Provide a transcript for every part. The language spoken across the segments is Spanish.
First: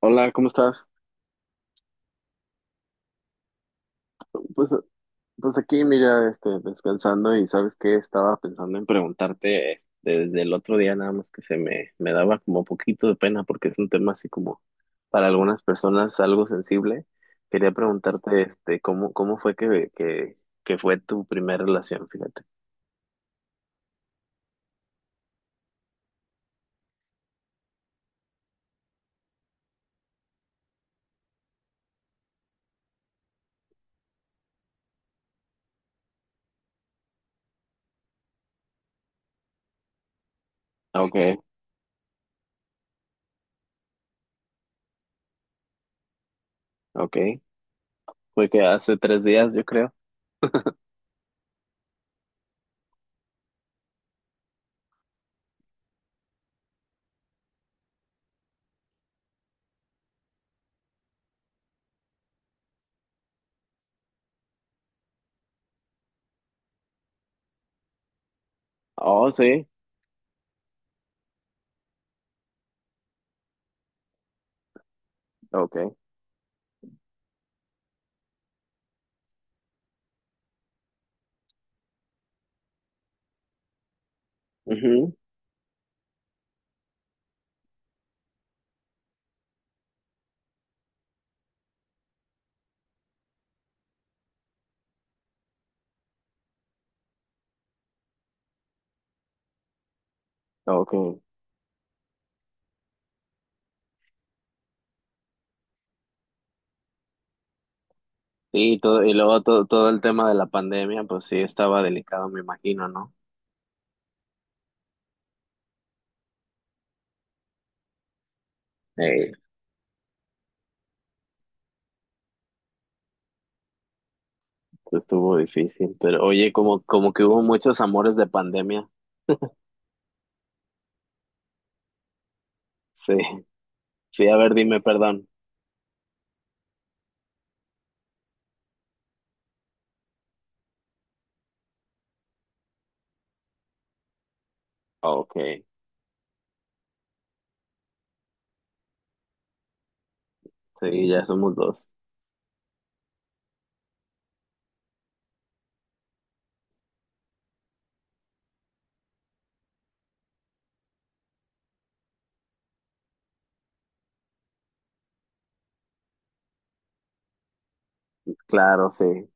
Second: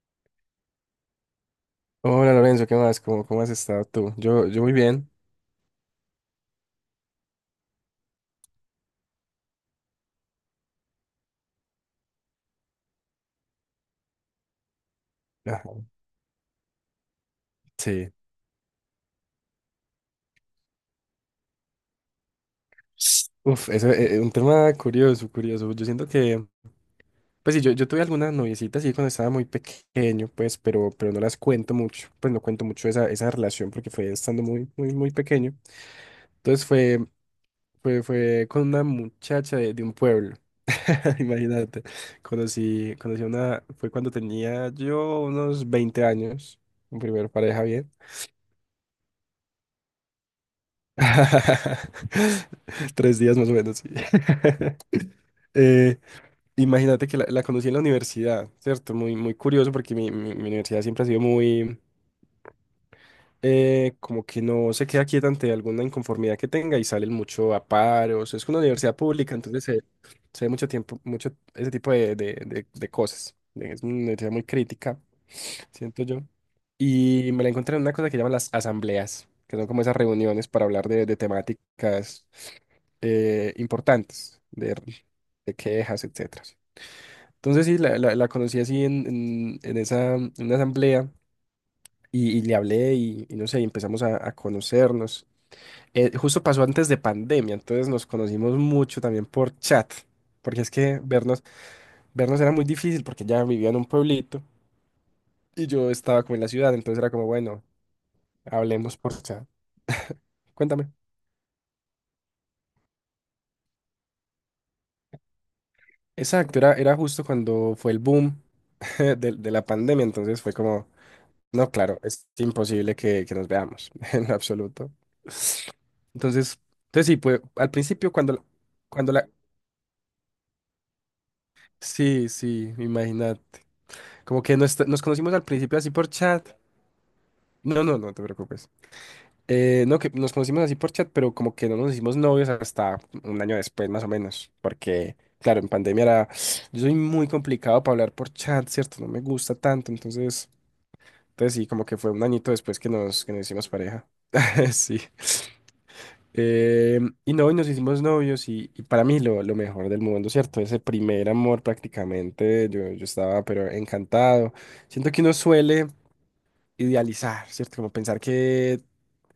Hola, ¿cómo estás? Hola Lorenzo, ¿qué más? ¿Cómo has estado tú? Yo Pues, muy bien. pues, aquí, mira, este, descansando y sabes qué, estaba pensando en preguntarte desde el otro día, nada más que se me daba como poquito de pena porque es un tema así como para algunas Ajá, personas algo sensible. Quería sí. preguntarte, este, ¿cómo fue que fue tu primera relación? Fíjate. Uf, eso es un tema curioso, curioso. Yo siento que, pues sí, yo tuve algunas noviecitas sí cuando estaba muy pequeño, pues, pero no las cuento mucho, pues no cuento mucho esa relación porque fue estando muy, muy, muy pequeño. Entonces fue con una muchacha de un pueblo, Okay, imagínate. Conocí a una, fue cuando tenía yo unos 20 años, mi primer okay. pareja bien. Fue que hace 3 días, yo creo. 3 días más o menos, sí. Eh, Imagínate que la conocí en la universidad, ¿cierto? Muy, muy curioso porque mi universidad siempre ha sido muy, como que no se queda quieta ante alguna inconformidad que tenga y salen mucho a paros. Es una universidad Oh, pública, entonces sí. se ve mucho tiempo, mucho ese tipo de cosas. Es una universidad muy crítica Okay. siento yo. Y me la encontré en una cosa que llaman las asambleas, que son como esas reuniones para hablar de temáticas importantes, de quejas, etcétera. Entonces sí, la conocí así en esa, en una asamblea y le hablé y no sé, y empezamos a conocernos. Justo pasó antes de pandemia, entonces nos conocimos mucho también por chat, porque es que Mhm. vernos era muy difícil porque ella vivía en un pueblito y yo estaba como en la ciudad, entonces era como, bueno, Sí, hablemos todo, y por luego chat. todo el tema de la Cuéntame. pandemia, pues sí estaba delicado, me imagino, ¿no? Exacto, era justo cuando fue el boom de, Eh, de la pandemia, entonces fue como, no, claro, es imposible que nos veamos en absoluto. estuvo difícil, pero oye, Entonces, como, entonces como sí, que hubo pues al muchos principio amores de pandemia. cuando la. Sí, sí, Sí, imagínate. sí, a Como ver, que nos, dime, nos perdón. conocimos al principio así por chat. No, no, no te preocupes. No, que nos conocimos así por chat, pero como que no nos hicimos novios hasta un año después, más o menos. Porque, Ok, claro, en pandemia era. Yo soy muy complicado para hablar por chat, ¿cierto? No me gusta tanto. Entonces, sí, ya entonces somos sí, como dos. que fue un añito después que nos hicimos pareja. Sí. Eh, y no, y nos hicimos novios. Y para mí, lo mejor del mundo, ¿cierto? Ese primer amor prácticamente. Yo estaba, pero encantado. Siento que uno suele idealizar, ¿cierto? Como pensar que Claro, sí.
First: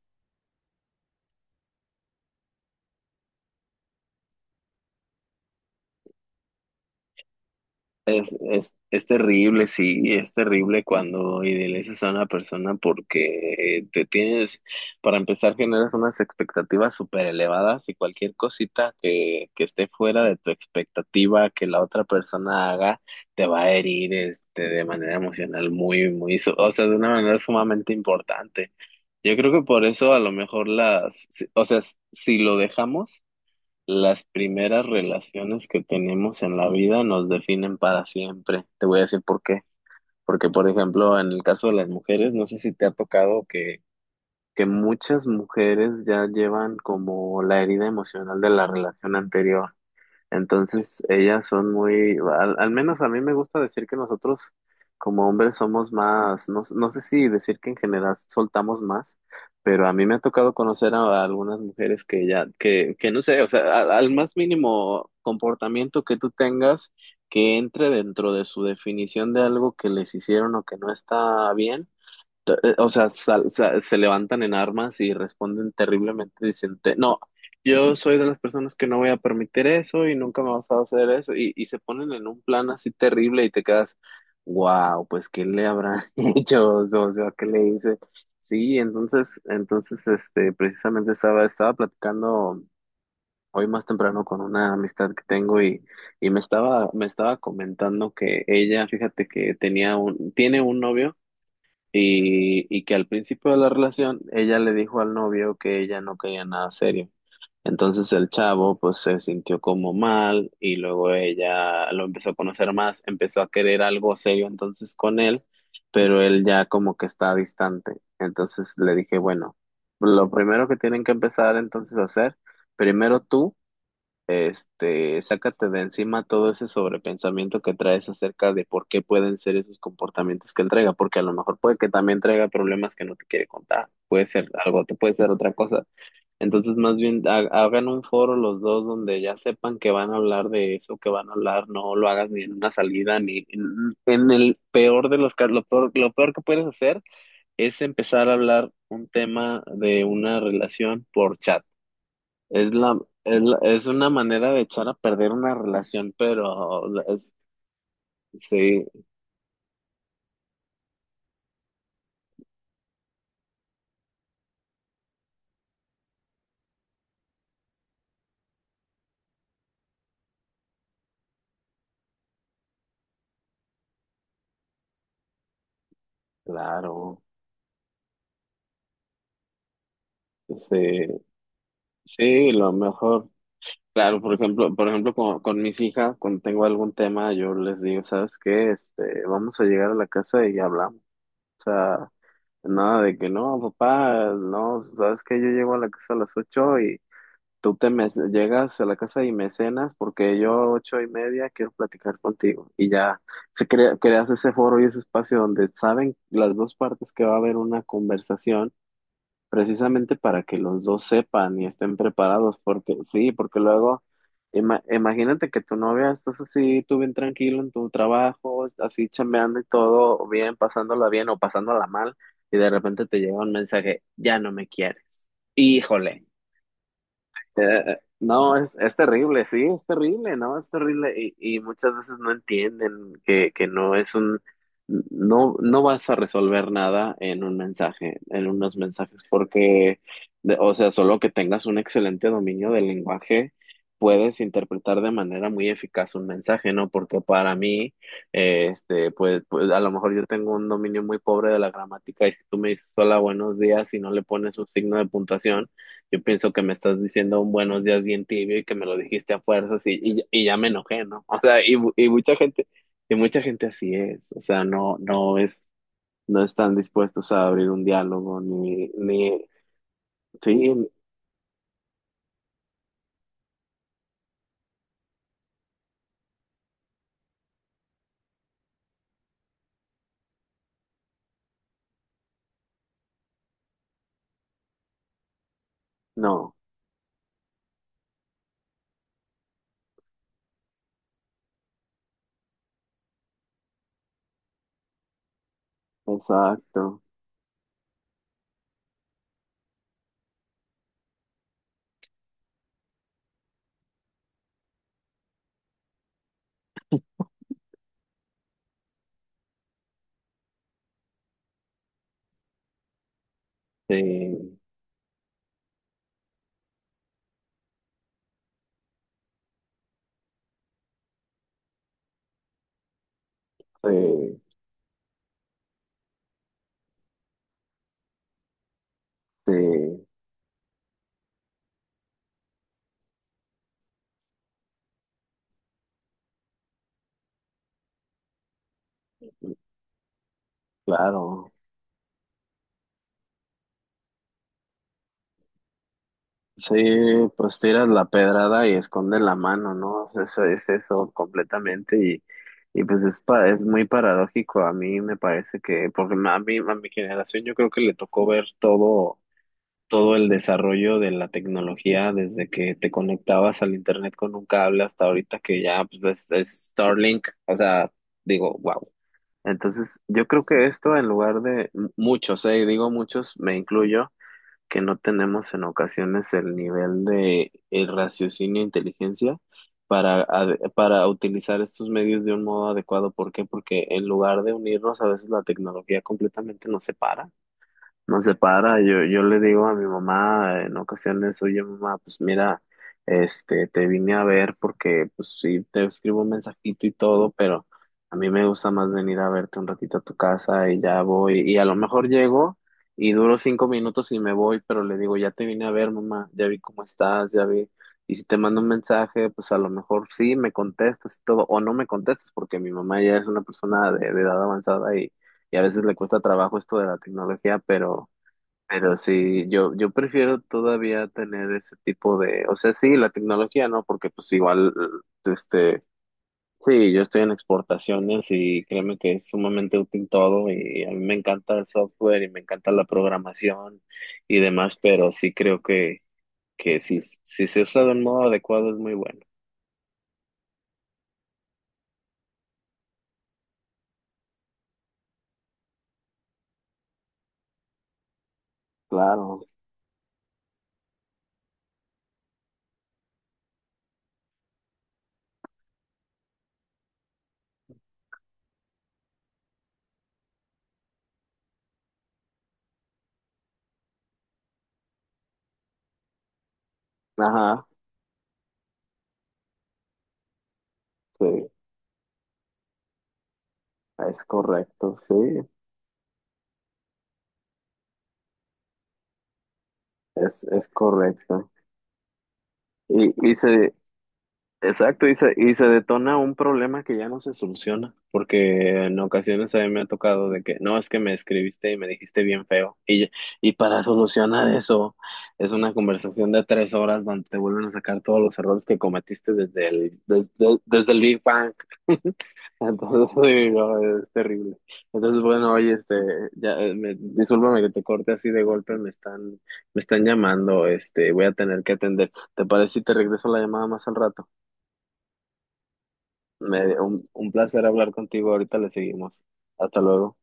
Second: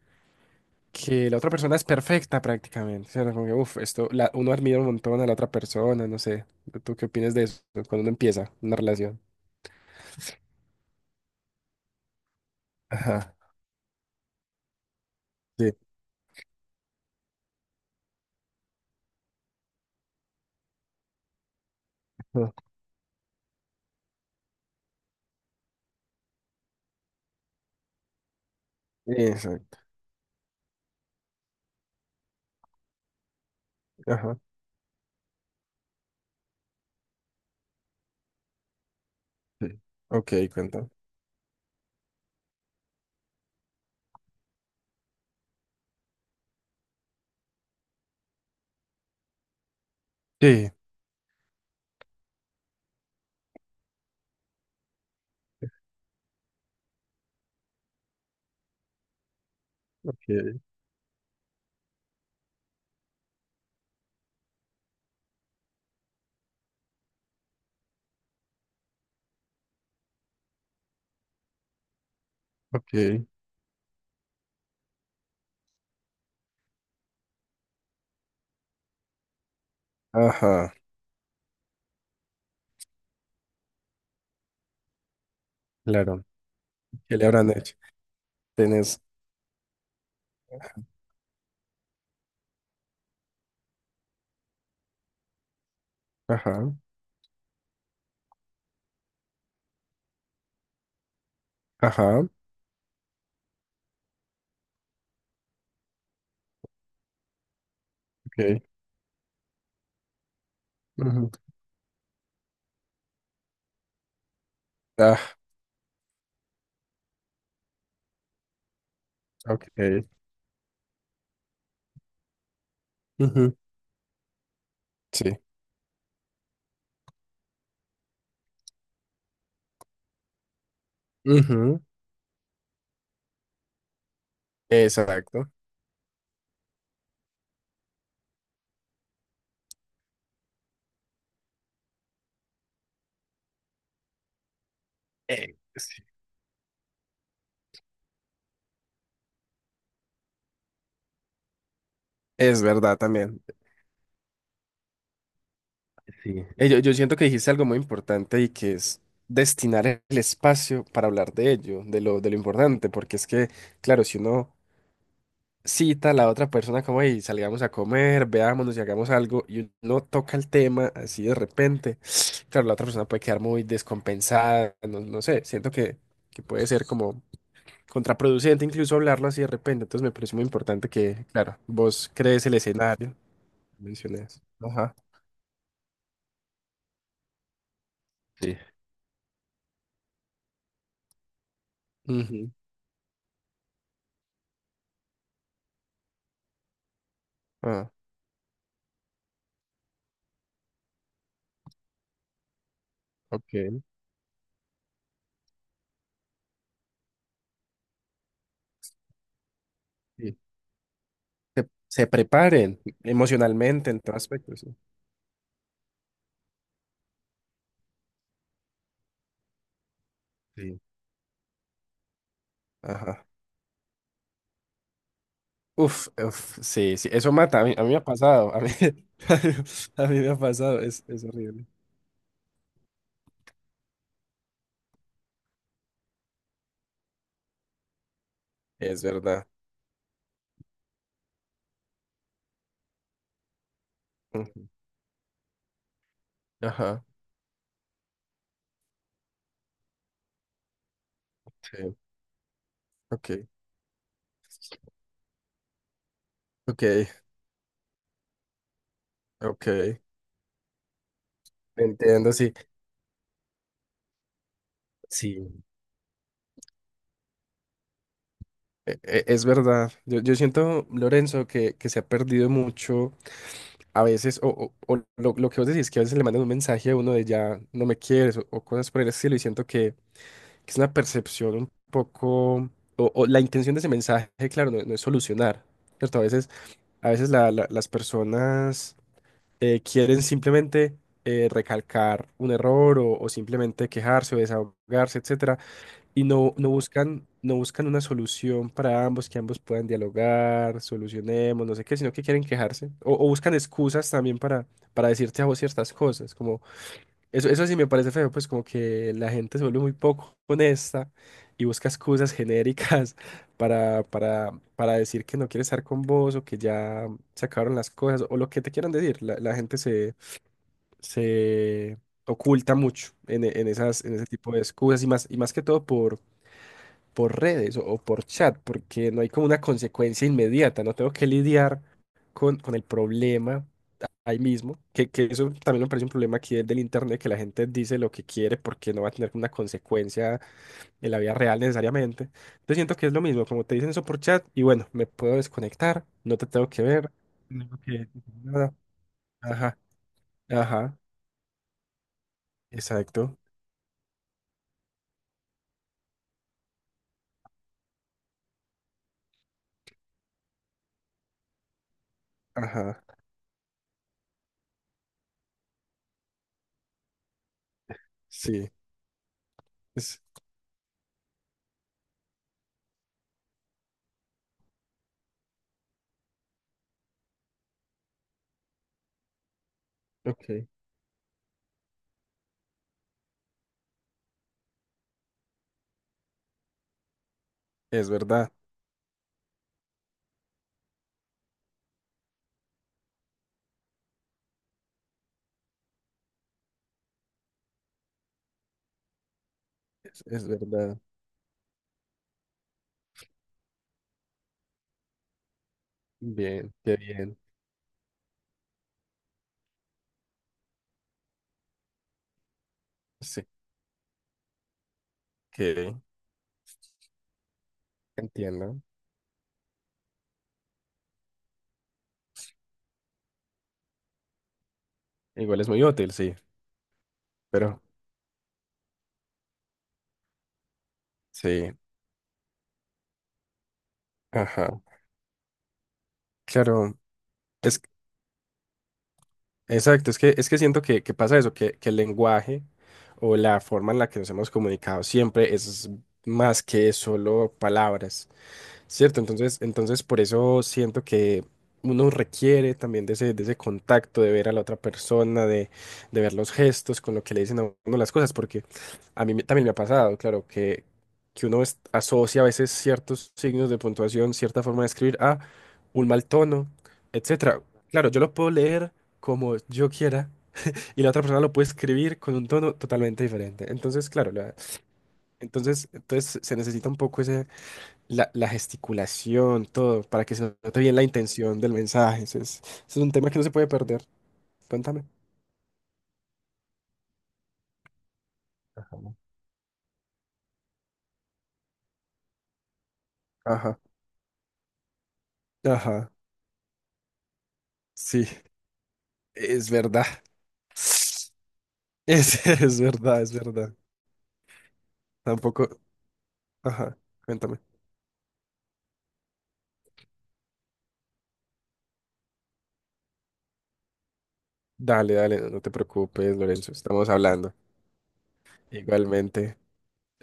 que la otra persona es perfecta prácticamente. O sea, no, como que, esto, la, uno admira un montón a la otra persona, no sé. ¿Tú qué opinas de eso cuando uno Es, empieza es, una es relación? terrible, sí, es terrible cuando idealizas a una persona Ajá. porque te tienes, para empezar, Sí. generas unas expectativas súper elevadas y cualquier cosita que esté fuera de tu expectativa que la otra Ah, persona haga te va a herir este, de manera emocional muy, muy, o sea, de una manera sumamente importante. Yo creo que exacto. por eso a lo mejor las, si- o sea, si lo dejamos las Ajá. primeras relaciones que tenemos en la vida nos definen para siempre. Te voy a decir por qué. Sí. Ok, Porque, por cuenta. ejemplo, en el caso de las mujeres, no sé si te ha tocado que muchas mujeres ya llevan como la herida emocional de la relación anterior. Sí. Entonces, ellas son muy, al menos a mí me gusta decir que nosotros como hombres somos más, no sé si decir que en general soltamos más, pero a mí me ha tocado Ok, conocer a algunas mujeres que ya, que no sé, o sea, al más mínimo comportamiento que tú tengas que entre dentro de su definición de algo que les hicieron o que no está bien O sea, ok. Se levantan en armas y responden terriblemente. Dicen, "No, yo soy de las personas que no voy a permitir eso y nunca me vas Ajá. a hacer eso. Y se ponen en un plan así terrible y te quedas, wow, pues ¿qué le habrán Claro. hecho? O ¿Qué le sea, ¿qué habrán le hecho? hice? Sí, Tienes. entonces, este, precisamente estaba platicando hoy más temprano con una amistad que tengo y me Ajá. estaba, me estaba comentando que ella, fíjate que tenía un, tiene un novio Ajá. y que al principio de la relación ella le dijo al novio que ella no quería nada serio. Entonces el Ok. chavo pues se sintió como mal y luego Ujú. ella lo empezó a conocer más, empezó a querer algo serio entonces con Ah, él, pero él ya como que está distante. Entonces le dije, bueno, ok. lo primero que tienen que empezar entonces a hacer, primero tú. Ujú. Este, Sí. sácate de encima todo ese sobrepensamiento que traes acerca de por qué pueden ser esos comportamientos que él traiga, porque a lo mejor puede Ujú. que también traiga problemas que no te quiere contar, puede ser algo, te puede ser Exacto. otra cosa. Entonces, más bien, hagan un foro los dos donde ya sepan que van a hablar de eso, que van a hablar, no lo hagas ni en una salida, ni en el peor de los casos, Sí. lo peor que puedes hacer es empezar a hablar un tema de una relación por chat. Es Es la, verdad también. Es una manera de echar a perder una relación, Sí. Eh, Yo, pero yo siento que es, dijiste algo muy importante y que sí, es destinar el espacio para hablar de ello, de lo importante, porque es que, claro, si uno cita a la otra persona como, hey, salgamos a comer, veámonos y hagamos algo, y uno toca el tema así de repente, claro, la otra persona puede quedar muy descompensada, no, no sé, siento que puede ser claro, como contraproducente incluso hablarlo así de repente, entonces me parece muy importante sí, que, claro, vos crees sí, el lo escenario, mejor. Claro, por mencionas. ejemplo, por Ajá. ejemplo, con mis hijas, cuando tengo algún tema, yo les digo, ¿sabes Sí. qué? Este, vamos a llegar a la casa y hablamos. O sea, Ujú. nada de que no, papá, no, ¿sabes qué? Yo llego a la casa a las 8 y tú te Ah, me llegas a la casa y me cenas porque yo a 8:30 quiero platicar contigo y ya se ok. crea, creas ese foro y ese espacio donde saben las dos partes que va a haber una conversación precisamente Sí. para que los dos sepan y Se, estén se preparados preparen porque sí, porque emocionalmente en luego todo aspecto, sí. Imagínate que tu novia estás así, tú bien tranquilo en tu trabajo, así chambeando y todo bien, Sí. pasándola bien o pasándola mal y de repente te Ajá. llega un mensaje, ya no me quieres. Uf, Híjole. uf, sí, sí, eso mata, a mí me Eh, ha pasado, no, a mí, es terrible, sí, es a mí me terrible, ha no, es pasado, es, terrible es y horrible. muchas veces no entienden que no es un, no vas a resolver nada en un mensaje, en unos Es mensajes, verdad. porque, o sea, solo que tengas un excelente dominio del lenguaje, puedes Ujú. interpretar de manera muy eficaz un mensaje, ¿no? Ajá, Porque para mí, este, pues a lo mejor yo tengo un dominio muy pobre de la sí, gramática y si tú me dices hola, ok, buenos días y no le pones un signo de puntuación, yo pienso que me ok, estás diciendo un buenos días bien tibio y que me lo dijiste a fuerzas y, ok, y, y ya me enojé, ¿no? O sea, entiendo, sí, y mucha gente así es, o sea, no es, sí, no están dispuestos a abrir un diálogo ni, e- e- ni, es verdad. Yo sí, siento, Lorenzo, que se ha perdido mucho a veces, o lo que vos decís, que a veces le mandan un mensaje a uno de ya no me quieres, o cosas por el estilo, y siento que. Es una percepción un poco, o la intención de ese mensaje, claro, no es solucionar, ¿cierto? No, A veces las personas quieren simplemente recalcar un error o simplemente quejarse o desahogarse, etcétera, y no, no exacto, buscan, no buscan una solución para ambos, que ambos puedan dialogar, solucionemos, no sé qué, sino que quieren quejarse o buscan excusas también para decirte a vos ciertas cosas, eso sí me parece feo, pues como que la gente se vuelve muy poco honesta y busca excusas genéricas para, sí, para, para decir que no quiere estar con vos o que ya se acabaron las cosas o lo que te quieran decir. La gente se oculta mucho en esas, en ese sí, tipo de excusas y más, que todo por redes o por chat, porque no hay como sí, una consecuencia inmediata, no tengo que lidiar con el problema ahí mismo, que eso también me parece un problema aquí del internet, que la gente dice lo que quiere porque no va a tener una consecuencia en la vida claro. real necesariamente. Yo siento que es lo mismo, como te dicen eso por chat, y bueno, me puedo desconectar, no te tengo Sí, que ver, pues no tengo tiras que la decir pedrada nada. y escondes la mano, Ajá, ¿no? O sea, eso es ajá, eso completamente y pues es, exacto, es muy paradójico. A mí me parece que, porque a mí, a mi generación yo creo que le tocó ver todo el desarrollo de la tecnología desde que te ajá, conectabas al internet con un cable hasta ahorita que ya pues, es Starlink. O sea, digo, sí, wow. Entonces, es, yo creo que esto en lugar de muchos, digo muchos, me incluyo que no tenemos en ocasiones el nivel de raciocinio e inteligencia ok, para utilizar estos medios de un modo adecuado. ¿Por qué? Porque en lugar de unirnos, a veces la tecnología completamente nos separa es no se verdad, para, yo le digo a mi mamá en ocasiones, oye mamá, pues mira, este, te vine a ver porque pues sí, te escribo un mensajito y todo, pero a mí me gusta más venir a verte un ratito a tu es casa y verdad, ya voy, y a lo mejor llego y duro 5 minutos y me voy, pero le digo, ya te vine a ver mamá, ya vi bien, cómo qué estás, bien, ya vi, y si te mando un mensaje, pues a lo mejor sí, me contestas y todo, o no me contestas, porque mi mamá ya es una sí, persona de edad avanzada y a veces le que cuesta trabajo esto de la tecnología, pero... entiendo, Pero sí, yo prefiero todavía tener ese tipo de, o sea, sí, la tecnología, ¿no? Porque pues igual, igual es muy este, útil, sí, sí, yo estoy en pero exportaciones y créeme que es sumamente útil todo y a mí me encanta el sí, software y me encanta la programación y demás, ajá, pero sí creo que claro. si se Es usa de un modo adecuado es muy bueno. Exacto, es que siento que pasa eso, que el lenguaje o la forma en la que nos hemos comunicado siempre es más que solo palabras. Cierto, Claro, entonces por eso siento que uno requiere también de ese contacto, de, ver a la otra persona, de ver los gestos con lo que le dicen a uno las cosas, porque a mí también me ha pasado, claro, que uno asocia a veces ciertos signos de puntuación, cierta forma de escribir a un mal tono, etcétera. ajá, Claro, yo lo puedo leer como yo quiera y la otra sí, persona lo puede escribir con un tono totalmente diferente. Entonces, es claro, la- correcto, sí, entonces, entonces se necesita un poco la gesticulación, todo, para que es, se es note bien la correcto. intención del mensaje. Eso es un Y, tema y que no se puede se, perder. Cuéntame. exacto, y se detona un problema que ya no se soluciona, porque en ocasiones a mí me ha tocado de que, no, es que me escribiste y me dijiste bien feo, y Ajá, para solucionar eso es una ajá, conversación de 3 horas donde te vuelven a sacar todos sí, los errores que cometiste desde es el, verdad. desde, desde el Big Bang. Es, es Entonces, verdad, es sí, verdad. no, es terrible. Entonces, bueno, Tampoco, oye, este, ya, ajá, cuéntame. discúlpame que te corte así de golpe, me están llamando, este, voy a tener que atender. ¿Te parece si te regreso la llamada más al rato? Dale, dale, no, no te preocupes, Lorenzo, Me, un, estamos un hablando. placer hablar contigo. Ahorita le seguimos. Igualmente. Hasta luego.